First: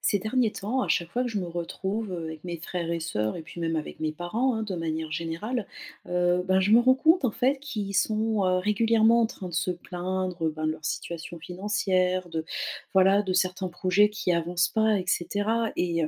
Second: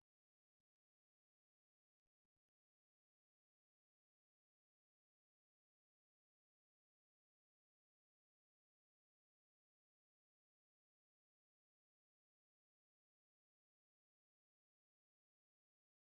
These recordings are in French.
Ces derniers temps, à chaque fois que je me retrouve avec mes frères et sœurs, et puis même avec mes parents, hein, de manière générale, ben, je me rends compte en fait qu'ils sont régulièrement en train de se plaindre ben, de leur situation financière, de voilà, de certains projets qui avancent pas, etc. Et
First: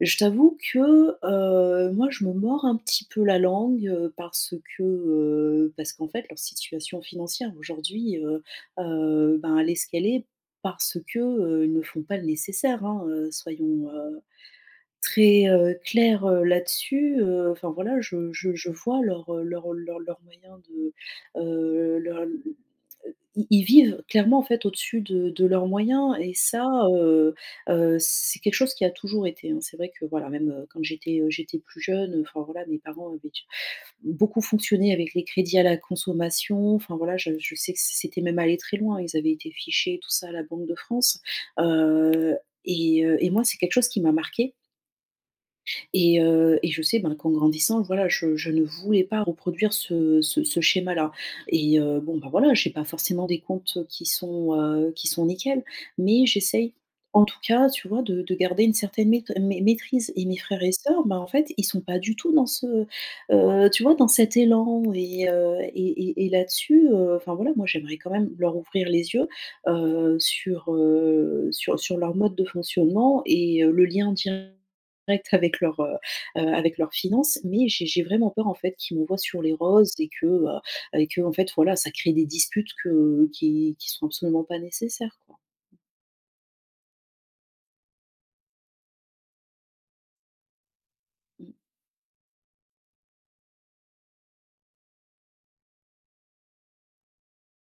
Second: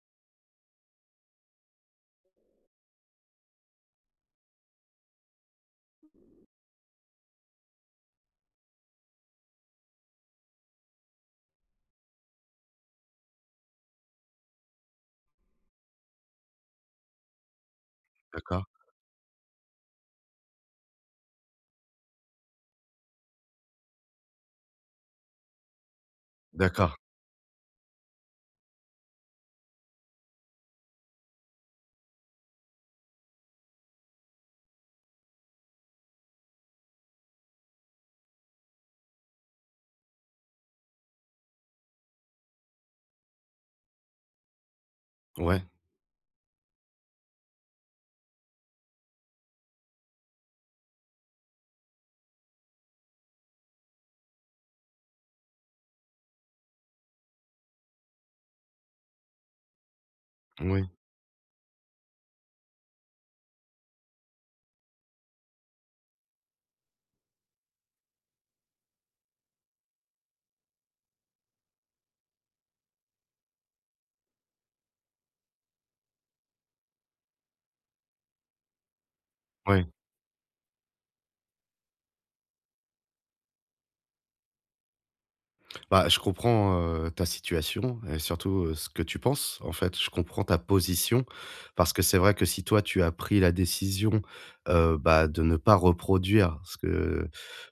je t'avoue que, moi, je me mords un petit peu la langue, parce qu'en fait, leur situation financière aujourd'hui, ben, elle est ce qu'elle est parce que, ils ne font pas le nécessaire, hein, soyons, très, clairs, là-dessus, enfin voilà, je je D'accord, je vois leurs, leurs moyens de, leur ils ils vivent clairement, en fait, au-dessus de leurs moyens et ça, d'accord. heu c'est quelque chose qui a toujours été, hein. C'est vrai que, voilà, même, quand j'étais plus jeune, enfin, voilà, mes parents avaient beaucoup fonctionné avec les crédits à la consommation. Enfin, voilà, je sais que c'était même allé très loin. Ils avaient été fichés, tout ça, à la Banque de France. Heu et heu et moi, c'est quelque chose qui m'a marquée, Ouais, et je sais, ben, qu'en grandissant, voilà, je ne voulais pas reproduire ce schéma-là, bon, ben, voilà, j'ai pas forcément des comptes, qui sont nickels, mais j'essaye, en tout cas, tu vois, de garder une certaine maîtrise, et mes frères et oui, sœurs, ben, en fait, ils sont pas du tout tu vois, dans cet élan, et là-dessus, enfin, voilà, moi, j'aimerais quand même leur ouvrir les yeux, sur, sur leur mode de fonctionnement, le lien direct avec leur avec leurs finances, mais j'ai vraiment peur, en fait, qu'ils m'envoient sur les oui. roses et que, en fait, voilà, ça crée des disputes que qui sont absolument pas nécessaires, quoi. Bah, je comprends, ta situation et surtout, ce que tu penses. En fait, je comprends ta position Mmh, parce que c'est vrai que si toi, tu as pris la décision, bah, de ne pas reproduire ce que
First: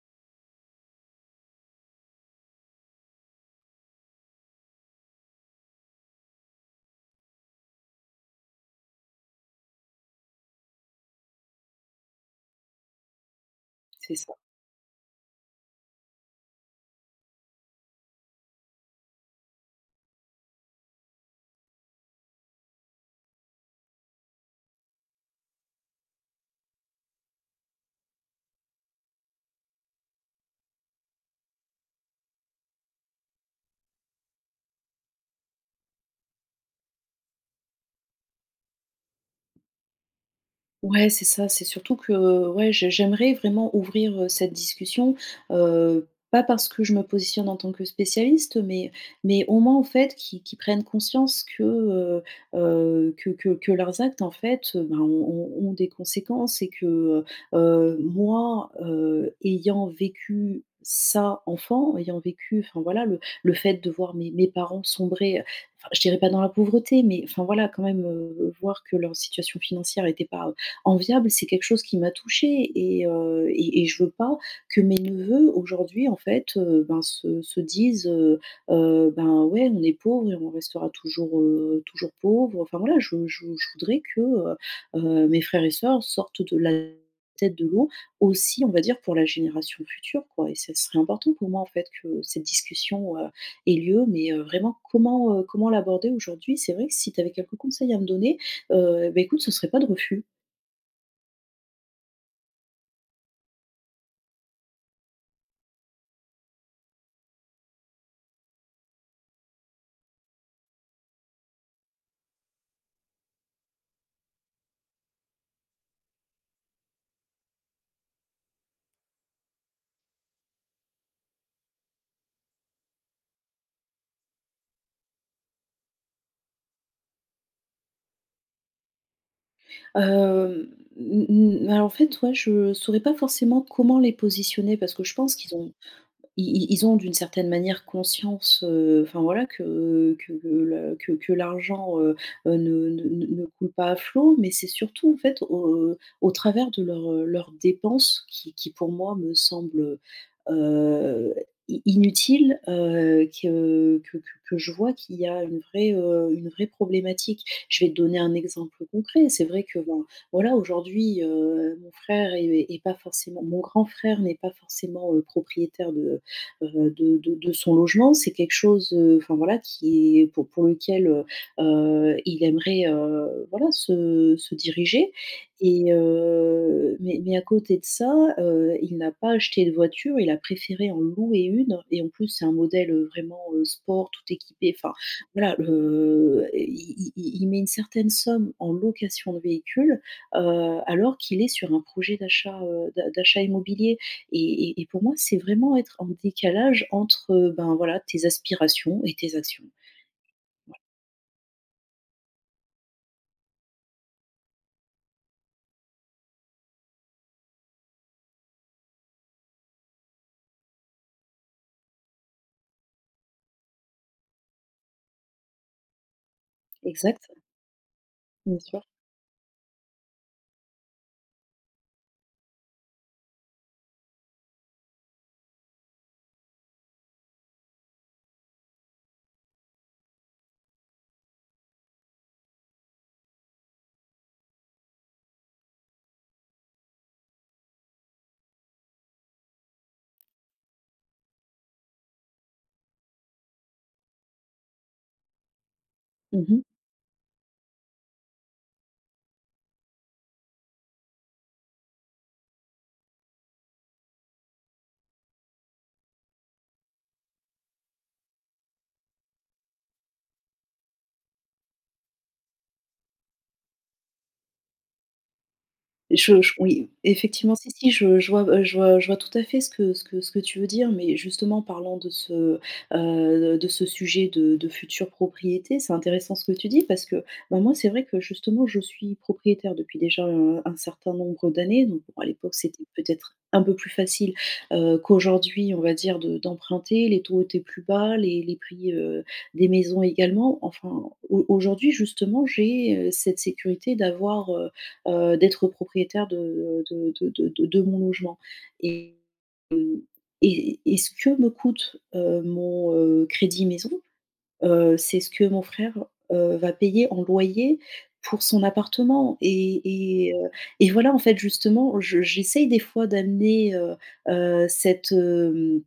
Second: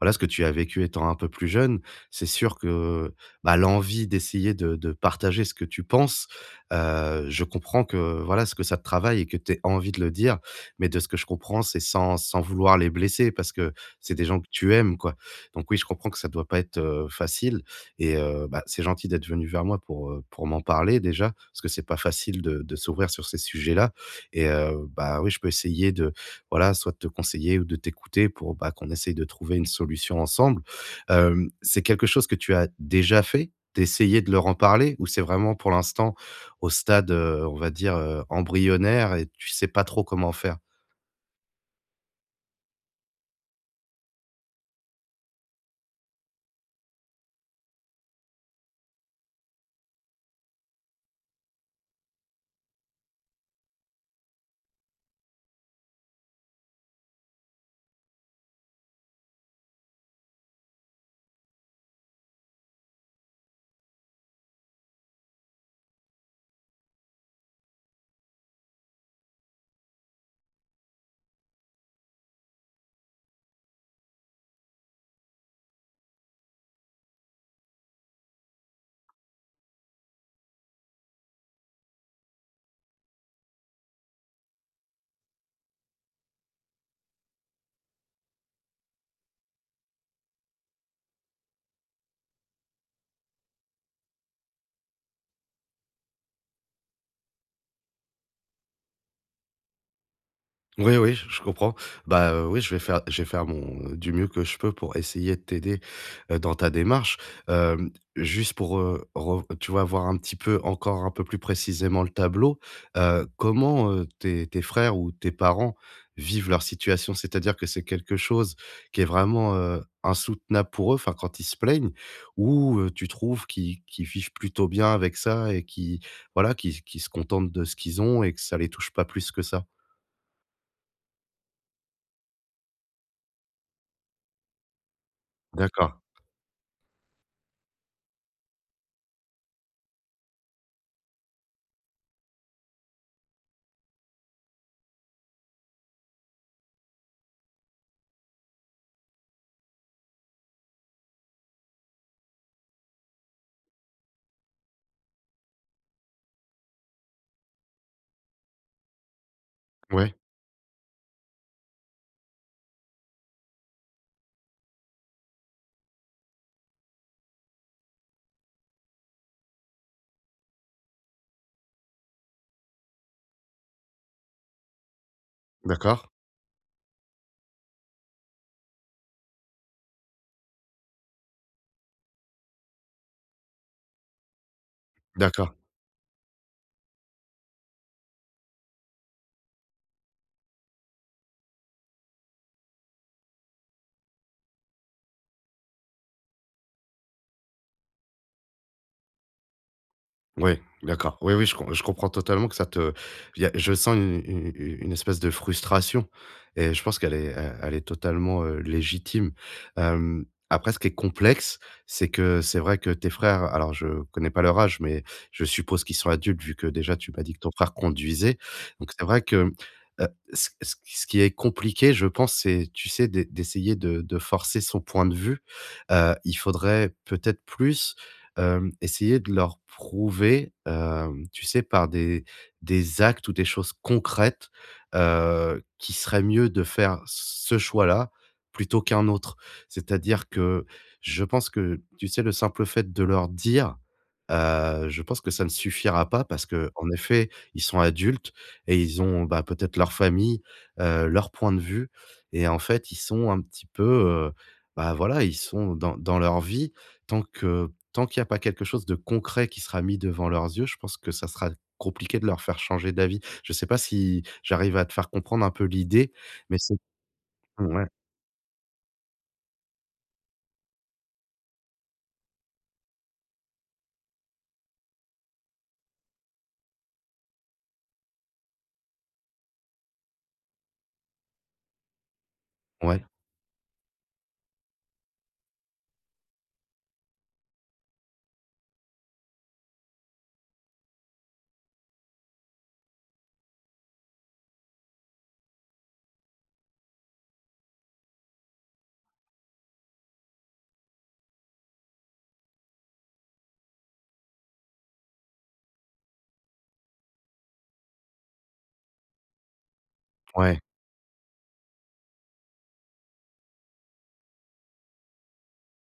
voilà, ce que tu as vécu étant un peu plus jeune, c'est sûr que, bah, l'envie d'essayer de partager ce que tu penses, je comprends que, voilà, ce que ça te travaille et que tu aies envie de le dire. Mais de ce que je comprends, c'est sans vouloir les blesser parce que c'est c'est des ça. gens que tu aimes, quoi. Donc oui, je comprends que ça doit pas être, facile et bah, c'est gentil d'être venu vers moi pour m'en parler déjà, parce que c'est pas facile de s'ouvrir sur ces sujets-là et bah, oui, je peux essayer de, voilà, soit de te conseiller ou de t'écouter pour, bah, qu'on essaye de trouver une solution ensemble. C'est quelque chose que tu as déjà fait? D'essayer de leur en parler? Ou c'est vraiment pour l'instant au stade, on va dire, embryonnaire et tu sais pas trop comment faire? Ouais, c'est ça, c'est surtout que, ouais, j'aimerais vraiment ouvrir, cette discussion, pas parce que je me positionne en tant que spécialiste, mais au moins, en fait, qu'ils prennent conscience que, que leurs actes, en fait, ben, ont des conséquences et que, moi, ayant vécu ça enfant, ayant vécu, enfin, voilà, le fait de voir mes parents sombrer, enfin, je dirais pas dans la pauvreté, mais enfin, voilà, quand même, voir que leur situation financière n'était pas enviable, c'est quelque chose qui m'a touchée, et je veux pas que mes neveux aujourd'hui, en fait, ben, se disent, «Ben, ouais, on est pauvre et on restera toujours pauvre.» Enfin voilà, je voudrais que, mes frères et sœurs sortent de la tête de l'eau aussi, on va dire, pour la génération future, quoi, et ça serait important pour moi, en fait, que cette discussion, ait lieu, mais vraiment comment l'aborder aujourd'hui? C'est vrai que si tu avais quelques conseils à me donner, beh, écoute, ce serait pas de refus. Oui, oui, je comprends. Bah, oui, je vais faire mon du mieux que je peux pour essayer de t'aider, dans ta démarche. Hem, Juste pour, rev tu vois, voir un petit peu encore un peu plus précisément le tableau, comment, tes frères ou tes parents vivent leur situation? C'est-à-dire que c'est quelque chose qui est vraiment, insoutenable pour eux, enfin, quand ils se plaignent? Ou, tu trouves qu'ils vivent plutôt bien avec ça et qui, voilà, qui se contentent de ce qu'ils ont et que ça les touche pas plus que ça? Hem, n n alors en fait, ouais, je saurais pas forcément comment les positionner parce que je pense qu'ils ont D'accord. ils ils ont d'une certaine manière conscience, enfin voilà que le que l'argent, ne coule pas à flot, mais c'est surtout en fait au travers de leurs, leurs dépenses qui pour moi me semblent, heu, i inutiles, que je vois qu'il y a une vraie problématique. Je vais te donner un exemple concret. C'est vrai que ben, Ouais, voilà aujourd'hui, mon grand frère n'est pas forcément, propriétaire de son logement. C'est quelque chose, enfin voilà, qui est pour lequel il aimerait voilà se diriger. Et d'accord, euh, mais, mais à côté de ça, il n'a pas acheté de voiture, il a préféré en louer une. Et en plus, c'est un modèle vraiment sport, tout équipé. Enfin, d'accord. voilà, il met une certaine somme en location de véhicule, alors qu'il est sur un projet d'achat immobilier. Et pour moi, c'est vraiment être en décalage entre, ben, voilà, tes aspirations et tes actions. Ouais, Ouais. d'accord. Oui, oui, je comprends totalement que ça te il y a je sens une espèce de frustration et je pense qu'elle est e elle est totalement, légitime. Après ce qui est complexe, c'est que c'est vrai que tes frères alors je connais pas leur âge, mais je suppose qu'ils sont adultes vu que déjà tu m'as Exact, dit que ton frère conduisait. bien sûr. Donc c'est vrai que, heu, ce qui est compliqué, je pense, c'est, tu sais, d'essayer de forcer son point de vue. Il faudrait peut-être plus essayer de leur prouver, tu sais, par des actes ou des choses concrètes, qu'il serait mieux de faire ce choix-là plutôt qu'un autre. C'est-à-dire que je pense que, tu sais, le simple fait de leur dire, je pense que ça ne suffira pas parce Mmh. que, en effet, ils sont adultes et ils ont, bah, peut-être leur famille, leur point de vue et en fait, ils sont un petit peu, bah, voilà, ils sont dans leur vie. Tant qu'il n'y a pas quelque chose de concret qui sera mis devant leurs yeux, je pense que ça sera compliqué de leur faire changer d'avis. Je sais pas si j'arrive à te faire comprendre un peu l'idée, Je mais c'est oui, effectivement, si, ouais, si, je vois tout à fait ce que tu veux dire, mais justement, parlant de ce sujet de future propriété, c'est intéressant ce que tu dis parce que, bah, moi, c'est vrai que, justement, je suis propriétaire depuis déjà un certain nombre d'années, donc bon, à l'époque, c'était ouais, peut-être un peu plus facile, qu'aujourd'hui, on va dire, de d'emprunter. Les taux étaient plus bas, les prix, des maisons également. Enfin, au aujourd'hui, justement, j'ai, cette sécurité d'avoir, d'être propriétaire de mon logement et mmh et ce que me coûte, mon, crédit maison, c'est ce que mon frère, va payer en loyer pour son appartement et heu ouais. et voilà, en fait, justement, je j'essaye des fois d'amener, heu, cette, hem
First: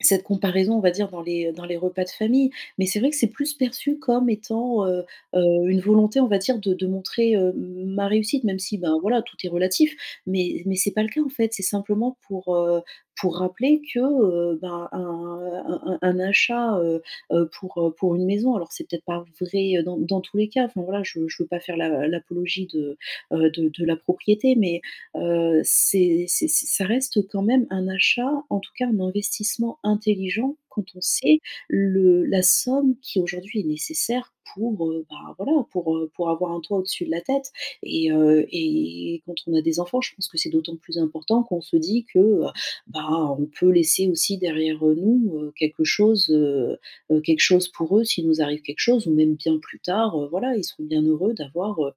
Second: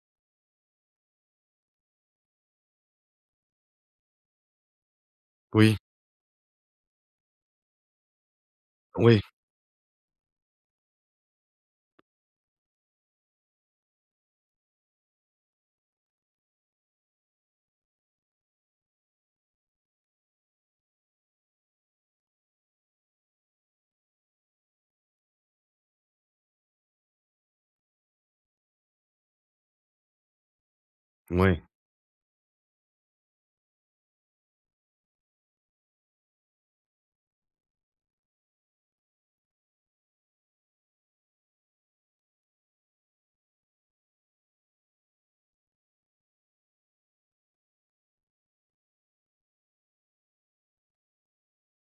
cette comparaison, on va dire, dans les repas de famille, mais c'est vrai que c'est plus perçu comme étant, Oui, une volonté, on va dire, de montrer, ma réussite, même si, ben, oui, voilà, tout est relatif, mais c'est pas le cas, en fait. C'est simplement pour rappeler que, ben, un achat, pour une maison, alors c'est peut-être pas vrai dans tous les cas, enfin, voilà, je veux pas faire l'apologie de, de la propriété, mais c'est ça reste quand même un achat, en tout cas un investissement intelligent quand on oui, sait ouais, le la somme qui aujourd'hui est nécessaire pour, bah, voilà, pour avoir un toit au-dessus de la tête, et quand on a des enfants, je pense que c'est d'autant plus important qu'on se dit que, bah, on peut laisser aussi derrière, nous, quelque chose pour eux s'il nous arrive quelque chose ou même bien plus tard, voilà, ils seront bien heureux d'avoir,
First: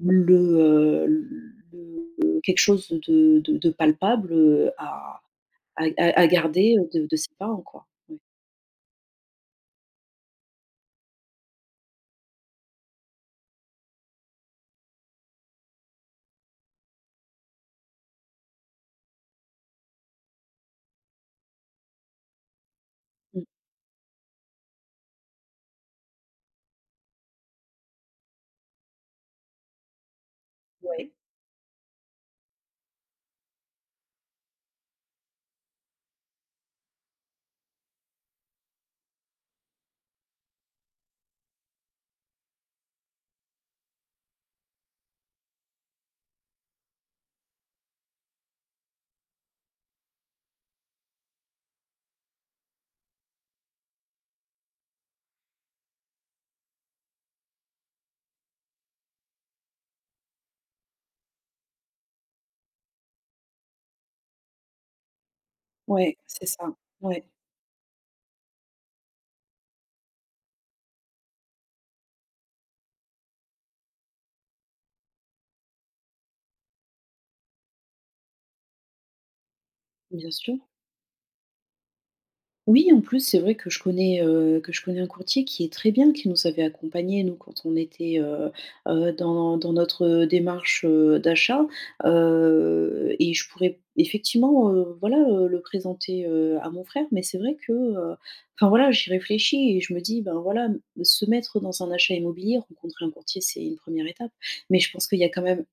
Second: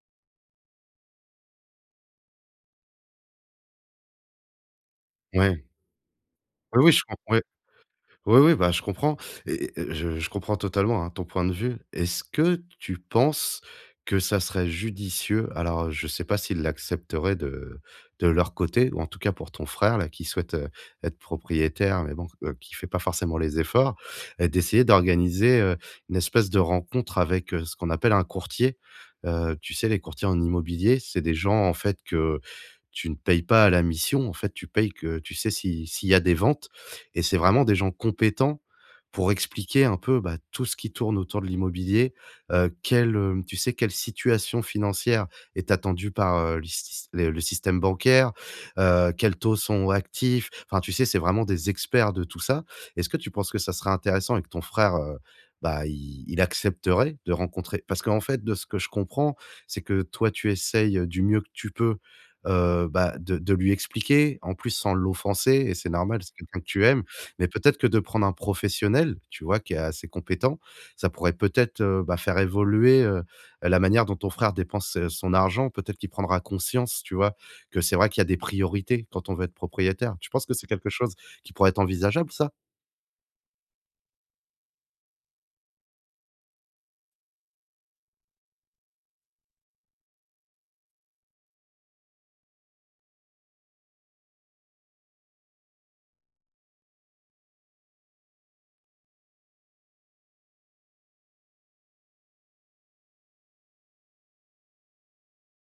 le, heu, le quelque chose de palpable, à ouais. à à à garder, Oui, oui, je de com de ses ouais. parents, quoi. Ouais. Oui, oui, bah, je comprends et je comprends totalement, hein, ton point de vue. Est-ce que tu penses que ça serait judicieux alors, je ne sais pas s'ils l'accepteraient de leur côté ou en tout cas pour ton frère là qui souhaite, être propriétaire mais bon, qui fait pas forcément Mmh. les efforts, d'essayer d'organiser, une espèce de rencontre avec, ce qu'on appelle un courtier? Tu sais, les courtiers en immobilier, Ouais, c'est des gens en fait que tu ne payes pas à la mission, en fait, tu payes que tu sais si s'il y a des ventes et c'est vraiment des gens compétents pour expliquer un peu, bah, tout ce qui tourne autour de l'immobilier, quelle, tu sais quelle situation financière est attendue par, le système bancaire, quels taux sont actifs. Enfin, tu sais, c'est vraiment des experts de tout ça. Est-ce que tu penses que ça serait intéressant et que ton frère, bah, il accepterait de rencontrer parce qu'en fait, de ce que je comprends, c'est que toi, tu essayes, du mieux que tu peux, bah, de lui expliquer, en plus sans l'offenser et c'est ouais, normal, c'est c'est quelqu'un ça. que tu aimes. Ouais, Mais peut-être que de prendre un professionnel, tu vois, qui est assez compétent, ça pourrait peut-être, bah, faire évoluer, la manière dont ton frère dépense, son argent. Peut-être qu'il prendra conscience, tu vois, que c'est vrai qu'il y a des priorités quand on veut être propriétaire. Tu bien penses que sûr. c'est quelque chose qui pourrait être envisageable ça? Oui, en plus, c'est vrai que que je connais un courtier qui est très bien, qui nous avait accompagnés, nous, quand on était, dans notre, démarche, d'achat, et je pourrais effectivement, voilà, le présenter, à mon frère. Mais c'est vrai que, enfin, voilà, j'y réfléchis et je me dis: «Ben, voilà, m se mettre dans un achat immobilier, rencontrer un courtier, c'est une première étape». Mais je pense qu'il y a quand même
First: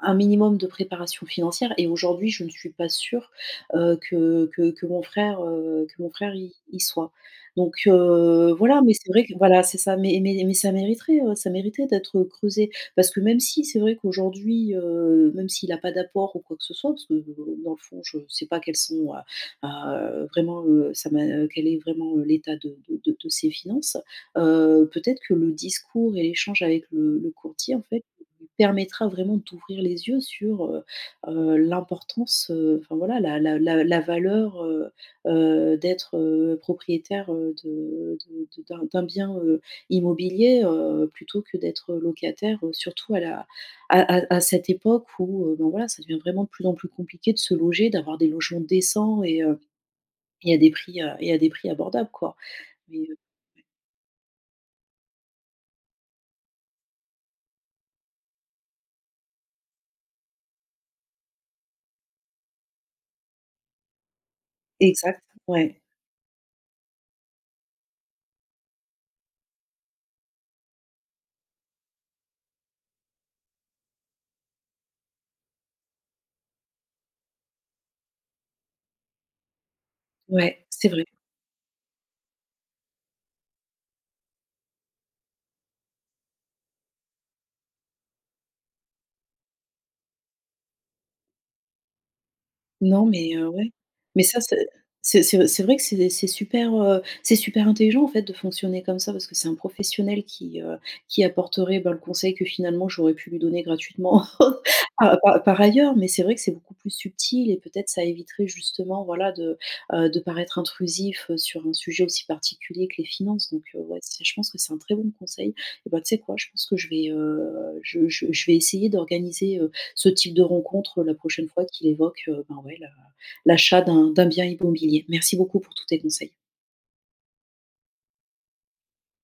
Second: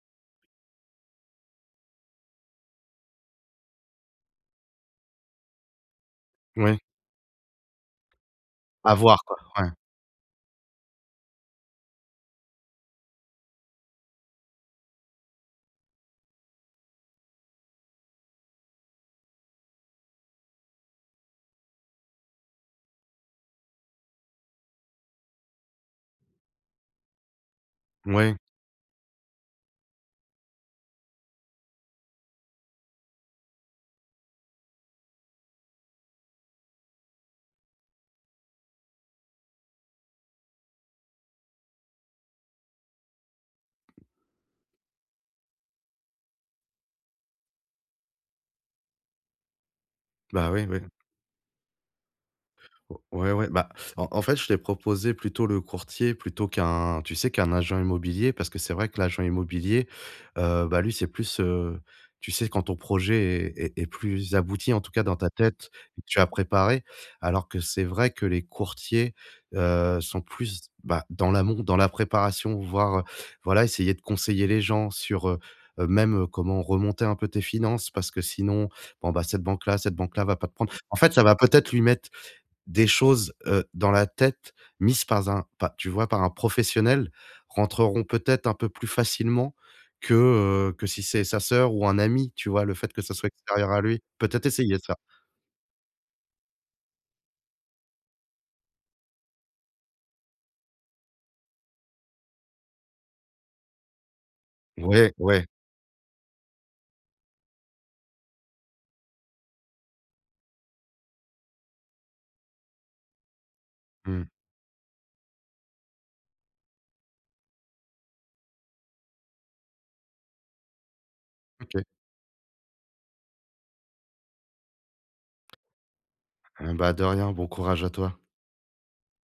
un minimum de préparation financière et aujourd'hui, je ne suis pas sûre, que mon frère y Oui. y soit. Donc voilà, mais À c'est voir vrai que quoi, voilà, ouais. c'est ça, mais ça mériterait d'être, creusé parce que même si c'est vrai qu'aujourd'hui, même s'il a pas d'apport ou quoi que ce soit, parce que, dans le fond, je ne sais pas ça m'a quel est vraiment, l'état de ses finances, peut-être que le discours et l'échange avec le courtier, en fait Ouais, lui permettra vraiment d'ouvrir les yeux sur, l'importance, enfin voilà, la valeur, d'être, propriétaire, de d'un d'un bien, immobilier, plutôt que d'être locataire, surtout à la à cette époque où, ben, voilà, ça devient vraiment de plus en plus compliqué de se loger, d'avoir des logements décents, bah, oui, oui. Et à des prix abordables, quoi. Mais, heu Ouais, ouais, bah, en fait, je t'ai proposé plutôt le courtier plutôt qu'un tu sais, qu'un agent immobilier parce que c'est vrai que l'agent immobilier, bah, lui, c'est plus, tu sais, quand ton projet est plus abouti, en tout cas dans exact, ta tête ouais, et que tu as préparé. Alors que c'est vrai que les courtiers, sont plus, bah, dans l'amont, dans la préparation, voire, voilà, essayer de conseiller les gens sur, même, comment remonter un peu tes finances parce que sinon, bon, bah, cette banque-là va pas te ouais, prendre. c'est En vrai. fait, ça va peut-être lui mettre des choses, dans la tête mises par un pa tu vois, par un professionnel rentreront peut-être un peu plus facilement que, si c'est sa sœur ou un ami, tu vois? Le fait que Non, ça soit mais extérieur ouais. à lui. Mais ça, Peut-être c'est essayer ça. c'est c'est c'est vrai que c'est super intelligent, en fait, de fonctionner comme ça parce que c'est un professionnel qui apporterait, ben, le conseil que finalement j'aurais pu lui donner gratuitement Ouais, par par ouais. par ailleurs. Mais c'est vrai que c'est beaucoup plus subtil et peut-être ça éviterait justement, voilà, de paraître intrusif, sur un sujet aussi particulier que les finances. Donc ouais, c'est Mmh. je pense que c'est un très bon conseil. Et bah, tu sais quoi? Je pense que je vais essayer d'organiser, ce type de rencontre la prochaine fois OK. qu'il évoque, ben, ouais, la l'achat d'un bien immobilier. Merci beaucoup pour tous tes conseils. Ah bah, de rien, bon courage à toi.